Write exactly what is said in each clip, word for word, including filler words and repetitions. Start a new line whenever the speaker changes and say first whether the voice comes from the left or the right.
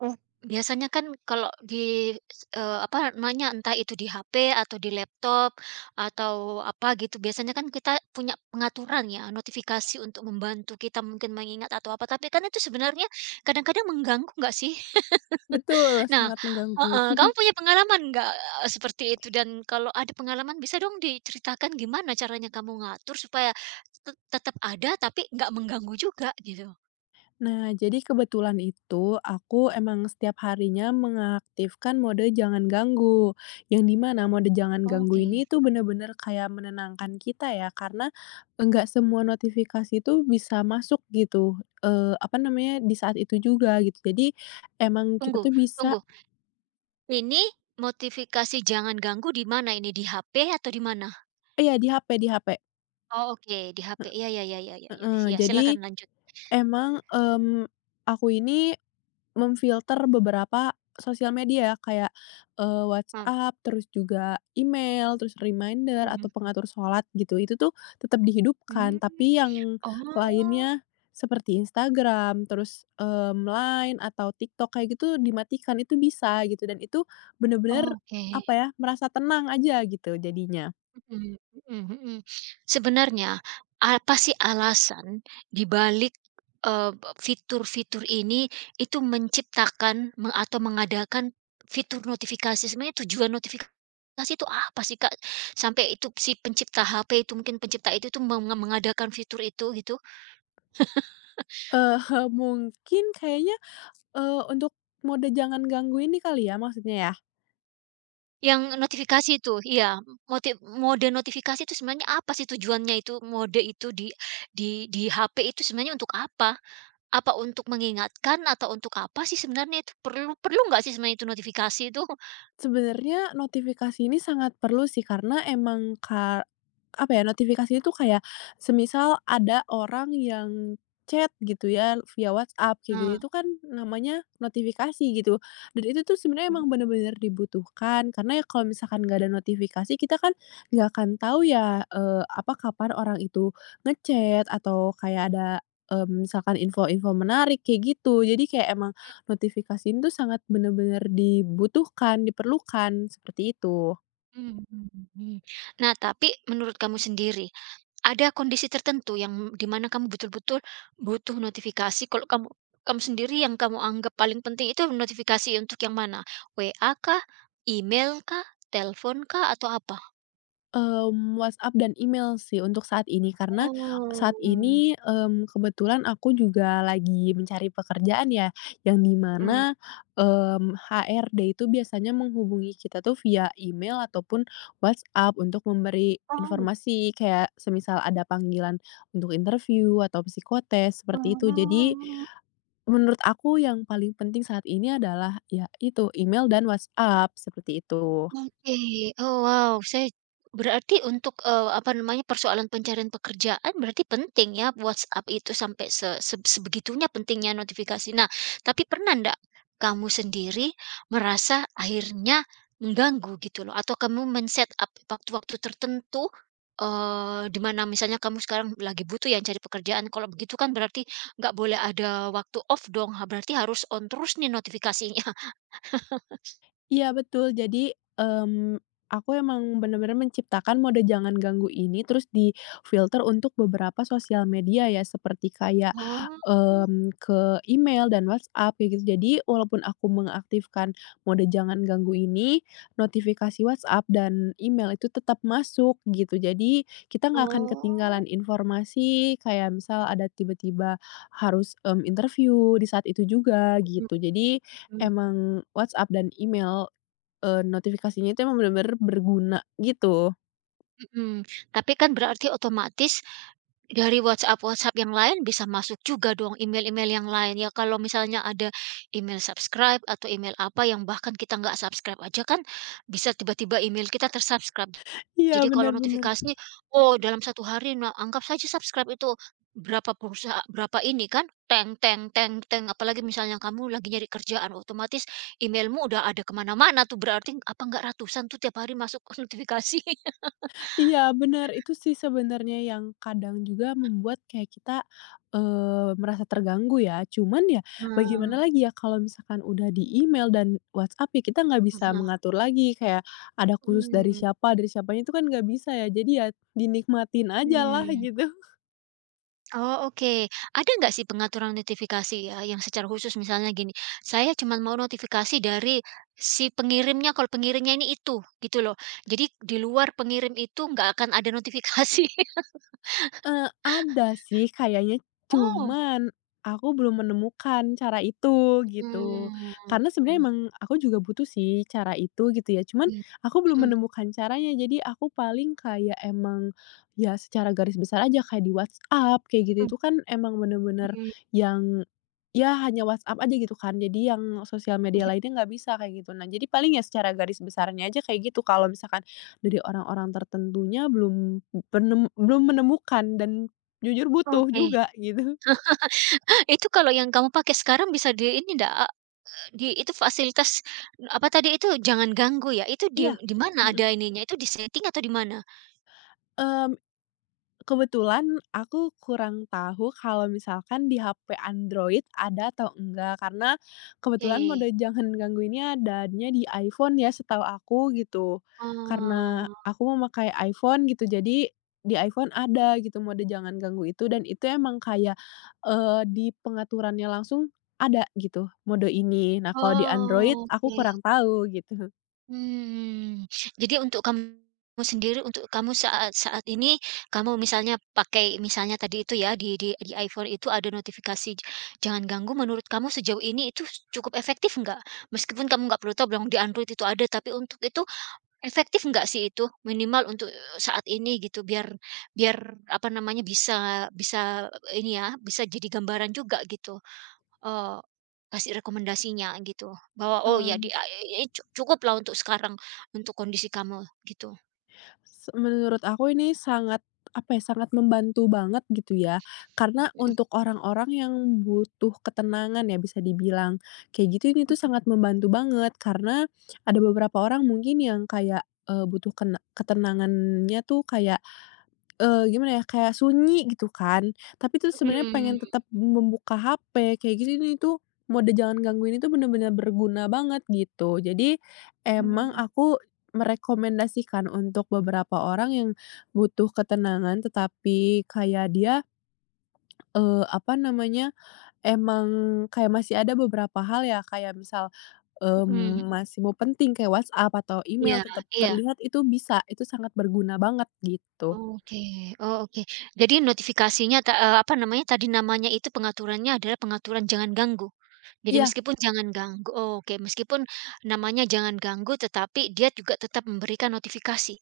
right: Oh, biasanya kan kalau di s eh, apa namanya, entah itu di H P atau di laptop atau apa gitu, biasanya kan kita punya pengaturan ya, notifikasi untuk membantu kita mungkin mengingat atau apa, tapi kan itu sebenarnya kadang-kadang mengganggu nggak sih?
left: Betul,
right: Nah,
left: sangat mengganggu.
right: heeh, kamu punya pengalaman nggak, eee, seperti itu? Dan kalau ada pengalaman bisa dong diceritakan gimana caranya kamu ngatur supaya tet tetap ada tapi nggak mengganggu juga gitu?
left: Nah, jadi kebetulan itu aku emang setiap harinya mengaktifkan mode jangan ganggu. Yang di mana mode jangan ganggu
right: Oke,
left: ini tuh bener-bener kayak menenangkan kita ya, karena enggak semua notifikasi tuh bisa masuk gitu. Eh apa namanya, di saat itu juga gitu. Jadi emang kita
right: tunggu,
left: tuh bisa
right: tunggu. Ini notifikasi jangan ganggu di mana ini, di H P atau di mana?
left: eh, ya di H P di H P,
right: Oh, oke, di H P. Iya, iya, iya, iya, iya, iya.
left: heeh.
right: Ya,
left: Jadi
right: silakan lanjut.
left: emang, mmm, aku ini memfilter beberapa sosial media ya, kayak, eee,
right: Mmm,
left: WhatsApp, terus juga email, terus reminder
right: mhm.
left: atau pengatur sholat gitu, itu tuh tetap dihidupkan.
right: Mmm,
left: Tapi yang
right: oh,
left: lainnya seperti Instagram, terus, mmm, Line atau TikTok kayak gitu dimatikan, itu bisa gitu dan itu bener-bener,
right: oke.
left: apa ya, merasa tenang aja gitu jadinya.
right: Mhm, mhm, mhm. Sebenarnya, apa sih alasan dibalik balik, b fitur-fitur ini itu menciptakan me atau mengadakan fitur notifikasi? Sebenarnya tujuan notifikasi itu apa sih, Kak? Sampai itu si pencipta H P itu mungkin pencipta itu tuh menge mengadakan fitur itu gitu?
left: Eee, mungkin kayaknya, eee, untuk mode jangan ganggu ini kali ya maksudnya ya?
right: Yang notifikasi itu, iya. Moti mode notifikasi itu sebenarnya apa sih tujuannya itu mode itu di di di H P itu sebenarnya untuk apa? Apa untuk mengingatkan atau untuk apa sih sebenarnya itu? Perlu perlu nggak sih sebenarnya itu notifikasi itu?
left: Sebenarnya notifikasi ini sangat perlu sih karena emang ka apa ya, notifikasi itu kayak semisal ada orang yang chat gitu ya via WhatsApp kayak gitu
right: Nah,
left: itu kan namanya notifikasi gitu, dan itu tuh sebenarnya
right: mhm,
left: emang bener-bener dibutuhkan karena ya kalau misalkan nggak ada notifikasi kita kan nggak akan tahu ya, eee, apa, kapan orang itu ngechat atau kayak ada, mmm, misalkan info-info menarik kayak gitu. Jadi kayak emang notifikasi itu sangat benar-benar dibutuhkan, diperlukan, seperti itu.
right: mhm. Nah, tapi menurut kamu sendiri ada kondisi tertentu yang di mana kamu betul-betul butuh notifikasi kalau kamu kamu sendiri yang kamu anggap paling penting itu notifikasi untuk yang mana? W A kah? Email kah? Telepon kah? Atau apa?
left: Mmm, WhatsApp dan email sih untuk saat ini, karena saat
right: Oh,
left: ini, mmm, kebetulan aku juga lagi mencari pekerjaan ya, yang di
right: mhm.
left: mana, mmm, H R D itu biasanya menghubungi kita tuh via email ataupun WhatsApp untuk memberi
right: Oh,
left: informasi, kayak semisal ada panggilan untuk interview atau psikotes, seperti itu. Jadi
right: oh.
left: menurut aku yang paling penting saat ini adalah, ya itu, email dan WhatsApp, seperti itu.
right: Oke. Oh, wow. Saya berarti untuk, eee, apa namanya, persoalan pencarian pekerjaan berarti penting ya WhatsApp itu sampai se seb sebegitunya pentingnya notifikasi. Nah, tapi pernah ndak kamu sendiri merasa akhirnya mengganggu gitu loh atau kamu men set up waktu-waktu tertentu, eee, di mana misalnya kamu sekarang lagi butuh ya cari pekerjaan, kalau begitu kan berarti nggak boleh ada waktu off dong, ha berarti harus on terus nih notifikasinya.
left: Iya betul. Jadi, mmm, aku emang benar-benar menciptakan mode jangan ganggu ini terus di filter untuk beberapa sosial media ya seperti kayak, mmm, ke email dan WhatsApp kayak gitu. Jadi walaupun aku mengaktifkan mode jangan ganggu ini, notifikasi WhatsApp dan email itu tetap masuk gitu. Jadi kita nggak akan
right: Oh,
left: ketinggalan informasi kayak misal ada tiba-tiba harus, mmm, interview di saat itu juga
right: oh.
left: gitu. Jadi
right: Mmm,
left: emang WhatsApp dan email Eee, notifikasinya itu emang bener-bener berguna gitu.
right: mhm, tapi kan berarti otomatis dari WhatsApp-WhatsApp yang lain bisa masuk juga dong email-email yang lain ya kalau misalnya ada email subscribe atau email apa yang bahkan kita nggak subscribe aja kan bisa tiba-tiba email kita ter-subscribe.
left: Iya,
right: Jadi
left: bener
right: kalau
left: bener.
right: notifikasinya, oh dalam satu hari nah anggap saja subscribe itu berapa perusaha berapa ini kan apalagi misalnya kamu lagi nyari kerjaan otomatis emailmu udah ada ke mana-mana tuh berarti apa nggak ratusan tuh tiap hari masuk notifikasi.
left: Iya bener, itu sih sebenarnya yang kadang juga membuat kayak kita, eee, merasa terganggu ya. Cuman ya
right: Nah.
left: bagaimana lagi ya kalau misalkan udah di email dan WhatsApp ya kita nggak
right: Ah
left: bisa
right: hah.
left: mengatur lagi kayak ada khusus dari
right: Mmm,
left: siapa, dari siapanya itu kan nggak bisa ya. Jadi ya dinikmatin ajalah
right: mmm.
left: gitu.
right: Oh, oke. Ada nggak sih pengaturan notifikasi ya, yang secara khusus misalnya gini, saya cuman mau notifikasi dari si pengirimnya, kalau pengirimnya ini itu, gitu loh. Jadi di luar pengirim itu nggak akan ada notifikasi.
left: Eee, ada sih kayaknya,
right: Oh,
left: cuman aku belum menemukan cara itu gitu.
right: mmm,
left: Karena sebenarnya
right: mhm,
left: emang aku juga butuh sih cara itu gitu ya, cuman
right: mhm,
left: aku belum menemukan caranya. Jadi aku paling kayak emang ya secara garis besar aja kayak di WhatsApp kayak gitu,
right: mhm,
left: itu kan emang bener-bener
right: mhm,
left: yang ya hanya WhatsApp aja gitu kan. Jadi yang sosial media
right: mhm.
left: lainnya nggak bisa kayak gitu. Nah jadi paling ya secara garis besarnya aja kayak gitu, kalau misalkan dari orang-orang tertentunya belum Penem belum menemukan dan jujur butuh
right: Oke.
left: juga gitu.
right: Itu kalau yang kamu pakai sekarang bisa di ini ndak, eee, di itu fasilitas, apa tadi itu, jangan ganggu ya, itu di
left: Iya,
right: di mana
left: mhm,
right: ada ininya, itu di setting atau di mana?
left: mmm, kebetulan aku kurang tahu kalau misalkan di H P Android ada atau enggak, karena
right: Oke,
left: kebetulan mode jangan ganggu ini adanya di iPhone ya setahu aku gitu. Karena
right: oh,
left: aku memakai iPhone gitu, jadi di iPhone ada gitu mode jangan ganggu itu dan itu emang kayak, eee, di pengaturannya langsung ada gitu mode ini. Nah kalau di Android aku
right: oke,
left: kurang tahu gitu.
right: mmm. Jadi untuk kamu sendiri, untuk kamu saat saat ini, kamu misalnya pakai misalnya tadi itu ya, di di di iPhone itu ada notifikasi j "Jangan ganggu" menurut kamu sejauh ini itu s cukup efektif nggak? Meskipun kamu nggak perlu tahu bilang di Android itu ada, tapi untuk itu efektif nggak sih itu? Minimal untuk saat ini gitu, biar biar apa namanya, bisa bisa ini ya, bisa jadi gambaran juga gitu. Eee, kasih rekomendasinya gitu bahwa, "Oh ya di
left: Mmm,
right: a i i cu cukuplah untuk sekarang untuk kondisi kamu," gitu.
left: se Menurut aku ini sangat, apa ya, sangat membantu banget gitu ya. Karena untuk orang-orang yang butuh ketenangan ya bisa dibilang, kayak gitu ini tuh sangat membantu banget. Karena ada beberapa orang mungkin yang kayak, eee, butuh kena ketenangannya tuh kayak Eee, gimana ya, kayak sunyi gitu kan, tapi tuh sebenarnya pengen
right: Mhm.
left: tetap membuka H P kayak gitu ini tuh, mode jangan gangguin itu bener-bener berguna banget gitu. Jadi emang
right: Mhm.
left: aku merekomendasikan untuk beberapa orang yang butuh ketenangan, tetapi kayak dia, eee, apa namanya, emang kayak masih ada beberapa hal ya kayak misal,
right: Mhm,
left: mmm,
right: mhm.
left: masih mau penting kayak WhatsApp atau email
right: Iya,
left: tetap
right: iya.
left: terlihat itu bisa, itu sangat berguna banget gitu.
right: Oke. Oh, oke. Jadi notifikasinya ta eee, apa namanya tadi namanya itu pengaturannya adalah pengaturan jangan ganggu. Jadi
left: Iya.
right: meskipun jangan ganggu oh, oke, meskipun namanya jangan ganggu tetapi dia juga tetap memberikan notifikasi,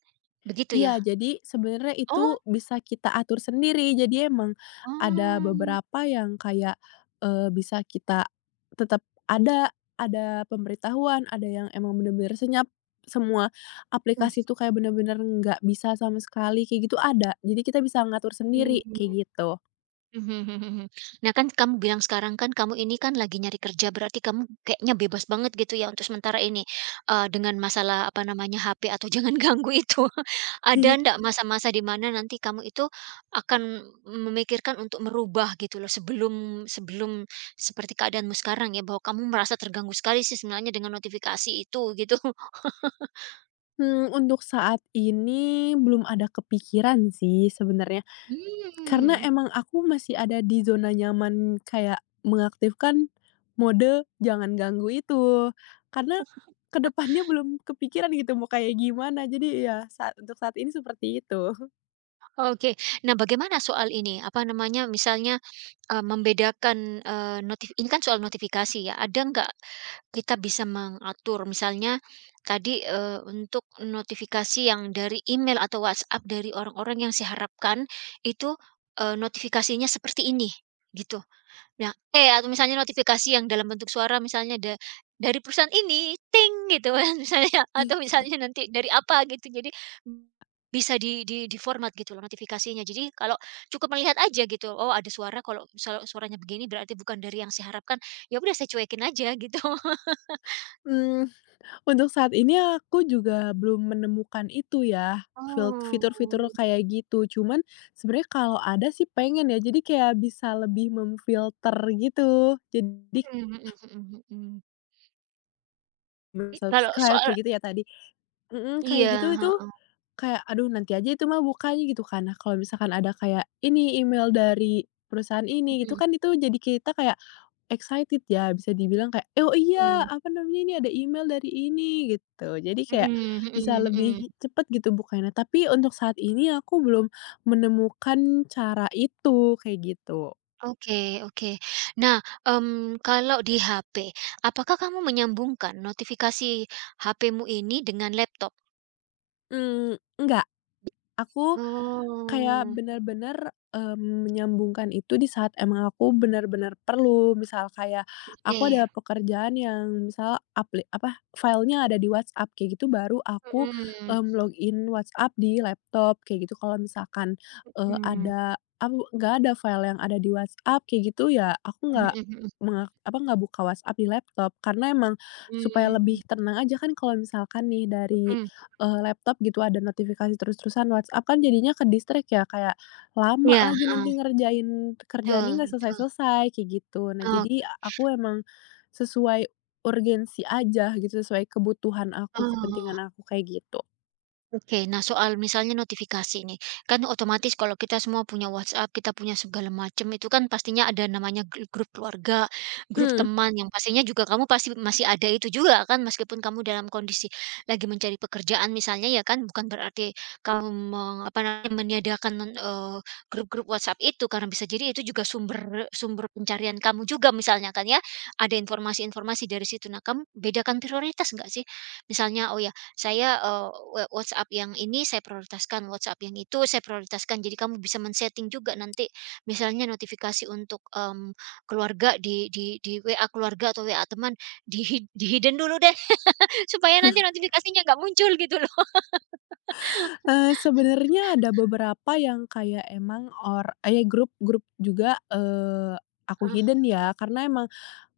right: begitu ya?
left: Iya, jadi sebenarnya
right: Oh.
left: itu bisa kita atur sendiri. Jadi emang ada
right: Oh.
left: beberapa yang kayak, eee, bisa kita tetap ada ada pemberitahuan, ada yang emang bener-bener senyap, semua aplikasi itu kayak bener-bener nggak bisa sama sekali, kayak gitu ada. Jadi kita bisa ngatur sendiri,
right: Mhm.
left: kayak gitu.
right: Mhm, mhm, mhm. Nah, kan kamu bilang sekarang kan kamu ini kan lagi nyari kerja, berarti kamu kayaknya bebas banget gitu ya untuk sementara ini, eee, dengan masalah apa namanya, H P atau jangan ganggu itu. Ada
left: Iya.
right: ndak masa-masa di mana nanti kamu itu akan memikirkan untuk merubah gitu loh, sebelum sebelum seperti keadaanmu sekarang ya, bahwa kamu merasa terganggu sekali sih sebenarnya dengan notifikasi itu gitu?
left: Mmm, untuk saat ini belum ada kepikiran sih sebenarnya. Karena
right: Mmm,
left: emang aku masih ada di zona nyaman kayak mengaktifkan mode jangan ganggu itu, karena ke depannya belum kepikiran gitu mau kayak gimana, jadi ya saat untuk saat ini seperti itu.
right: oke. Nah, bagaimana soal ini, apa namanya, misalnya Eee, membedakan, eee, notif ini kan soal notifikasi ya, ada nggak kita bisa mengatur misalnya tadi, eee, untuk notifikasi yang dari email atau WhatsApp dari orang-orang yang saya harapkan itu, eee, notifikasinya seperti ini, gitu? Nah eh, atau misalnya notifikasi yang dalam bentuk suara misalnya da dari perusahaan ini, ting gitu kan misalnya atau misalnya nanti dari apa gitu. Jadi bisa di di di-format gitu loh notifikasinya. Jadi kalau cukup melihat aja gitu, oh ada suara kalau misal suaranya begini berarti bukan dari yang saya harapkan, ya udah saya cuekin aja gitu.
left: Mmm, untuk saat ini aku juga belum menemukan itu ya, filt
right: Oh.
left: fitur-fitur kayak gitu, cuman sebenarnya kalau ada sih pengen ya, jadi kayak bisa lebih memfilter gitu. Jadi
right: Mhm, mhm, mhm, mhm. Kalau
left: subscribe
right: soal
left: kayak gitu ya tadi mhm, kayak
right: iya,
left: gitu itu
right: heeh,
left: kayak, aduh nanti aja itu mah bukanya gitu kan. Nah kalau misalkan ada kayak, ini email dari perusahaan ini gitu
right: mhm,
left: kan itu jadi kita kayak excited ya, bisa dibilang kayak, "Eh, oh iya,
right: mmm,
left: apa namanya ini ada email dari ini," gitu. Jadi kayak
right: mhm,
left: bisa
right: mhm, mhm.
left: lebih cepet gitu bukanya. Tapi untuk saat ini aku belum menemukan cara itu, kayak gitu.
right: Oke, oke. Nah, mmm, kalau di H P, apakah kamu menyambungkan notifikasi H P-mu ini dengan laptop?
left: Mmm, enggak, aku kayak
right: Oh,
left: benar-benar mmm, menyambungkan itu di saat emang aku benar-benar perlu, misal kayak
right: oke,
left: aku ada pekerjaan yang misal apli apa, filenya ada di WhatsApp kayak gitu baru aku,
right: mhm,
left: mmm, login WhatsApp di laptop kayak gitu. Kalau misalkan, eee,
right: mmm,
left: ada apa nggak ada file yang ada di WhatsApp kayak gitu ya aku
right: mhm,
left: nggak
right: mhm, mhm,
left: mengak apa, nggak buka WhatsApp di laptop karena emang supaya
right: mmm,
left: lebih tenang aja kan kalau misalkan nih dari
right: mhm,
left: eee, laptop gitu ada notifikasi terus-terusan WhatsApp kan jadinya ke-distract ya kayak lama
right: iya,
left: lagi
right: heeh,
left: nanti ngerjain
right: betul,
left: kerjaannya nggak
right: betul,
left: selesai-selesai kayak gitu. Nah
right: oke,
left: jadi aku emang sesuai urgensi aja gitu, sesuai kebutuhan aku,
right: oh.
left: kepentingan aku kayak gitu.
right: Oke, nah soal misalnya notifikasi nih, kan otomatis kalau kita semua punya WhatsApp, kita punya segala macam itu kan pastinya ada namanya gru- grup keluarga, grup
left: Mmm,
right: teman yang pastinya juga kamu pasti masih ada itu juga kan meskipun kamu dalam kondisi lagi mencari pekerjaan misalnya ya kan bukan berarti kamu meng- apa namanya meniadakan eh, grup-grup WhatsApp itu karena bisa jadi itu juga sumber sumber pencarian kamu juga misalnya kan ya ada informasi-informasi dari situ. Nah, kamu bedakan prioritas enggak sih? Misalnya oh ya saya, eee, wa WhatsApp yang ini saya prioritaskan, WhatsApp yang itu saya prioritaskan. Jadi kamu bisa men-setting juga nanti misalnya notifikasi untuk, mmm, keluarga di di di W A keluarga atau W A teman di di-hidden dulu deh, supaya nanti notifikasinya nggak muncul gitu loh.
left: eee, Sebenarnya ada beberapa yang kayak emang or eee, ya grup grup juga, eee, aku hidden ya karena emang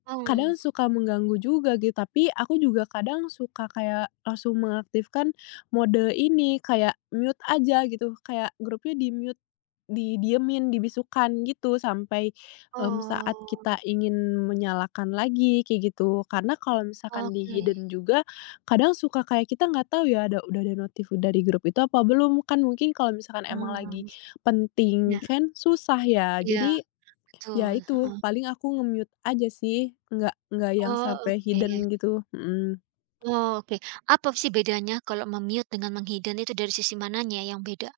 right: Heeh, mmm,
left: kadang suka mengganggu juga gitu, tapi aku juga kadang suka kayak langsung mengaktifkan mode ini, kayak mute aja gitu, kayak grupnya di-mute, didiemin, dibisukan gitu sampai, mmm, saat
right: oh,
left: kita ingin menyalakan lagi, kayak gitu. Karena kalau misalkan
right: oke.
left: di-hidden juga, kadang suka kayak kita nggak tahu ya ada udah ada notif dari grup itu apa belum, kan mungkin kalau misalkan emang lagi
right: Mmm,
left: penting
right: ya,
left: kan susah ya.
right: iya,
left: Jadi, ya
right: betul,
left: itu,
right: heeh.
left: paling aku nge-mute aja sih, nggak nggak yang
right: Oh,
left: sampai
right: oke.
left: hidden gitu, mhm.
right: Oh, oke. Apa sih bedanya kalau mem dengan menghidden itu dari sisi mananya yang beda?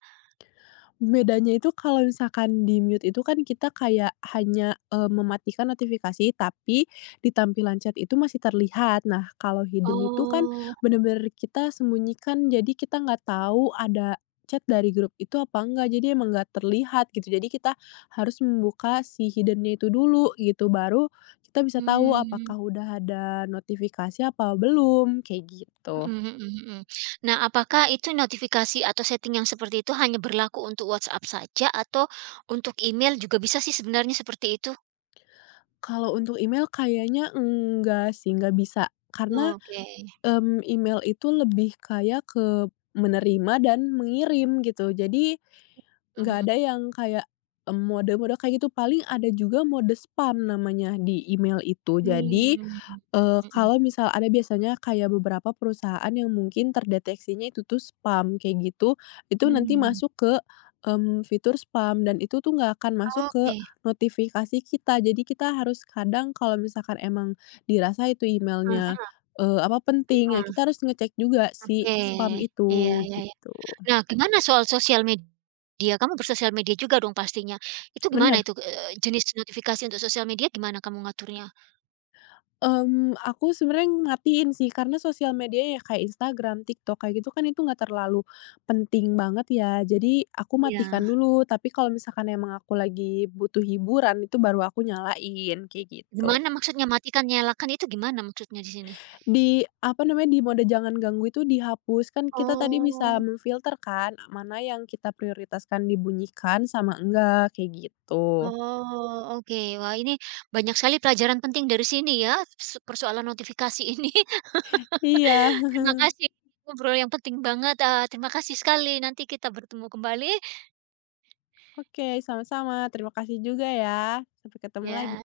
left: Bedanya itu kalau misalkan di mute itu kan kita kayak hanya, eee, mematikan notifikasi, tapi di tampilan chat itu masih terlihat. Nah, kalau hidden itu kan
right: Oh,
left: bener-bener kita sembunyikan, jadi kita nggak tahu ada chat dari grup itu apa enggak, jadi emang nggak terlihat gitu. Jadi kita harus membuka si hiddennya itu dulu gitu, baru kita bisa tahu
right: hmm.
left: apakah udah ada notifikasi apa belum, kayak gitu.
right: Mhm, mhm, mhm. Nah, apakah itu notifikasi atau setting yang seperti itu hanya berlaku untuk WhatsApp saja atau untuk email juga bisa sih sebenarnya seperti itu?
left: Kalau untuk email kayaknya enggak sih, nggak bisa, karena
right: Oke.
left: Mmm, email itu lebih kayak ke menerima dan mengirim gitu. Jadi nggak
right: Mhm.
left: ada yang kayak, mmm, mode-mode kayak gitu, paling ada juga mode spam namanya di email itu. Jadi
right: Mmm.
left: Eee,
right: Mhm.
left: kalau misal ada biasanya kayak beberapa perusahaan yang mungkin terdeteksinya itu tuh spam kayak gitu, itu nanti
right: Mmm.
left: masuk ke, mmm, fitur spam dan itu tuh nggak akan masuk ke
right: Oke,
left: notifikasi kita. Jadi kita harus kadang kalau misalkan emang dirasa itu emailnya, eee, apa, penting, ya kita harus ngecek juga si
right: oke.
left: spam
right: Iya,
left: itu,
right: iya, iya.
left: gitu.
right: Nah, gimana soal sosial media? Kamu bersosial media juga dong pastinya. Itu gimana
left: Bener.
right: itu, eee, jenis notifikasi untuk sosial media gimana kamu ngaturnya?
left: Mmm, aku sebenarnya matiin sih karena sosial media ya kayak Instagram, TikTok kayak gitu kan itu nggak terlalu penting banget ya. Jadi aku matikan
right: Iya.
left: dulu, tapi kalau misalkan emang aku lagi butuh hiburan itu baru aku nyalain, kayak gitu.
right: Gimana maksudnya matikan, nyalakan itu gimana maksudnya di sini?
left: Di apa namanya, di mode jangan ganggu itu dihapus, kan kita tadi bisa
right: Oh.
left: memfilter kan, mana yang kita prioritaskan dibunyikan sama enggak, kayak gitu.
right: Oh, oke. Wah, ini banyak sekali pelajaran penting dari sini ya, s persoalan notifikasi ini.
left: Iya,
right: Terima kasih, ngobrol yang penting banget, eee, terima kasih sekali. Nanti kita bertemu kembali,
left: oke sama-sama. Terima kasih juga ya. Sampai ketemu lagi.
right: ya.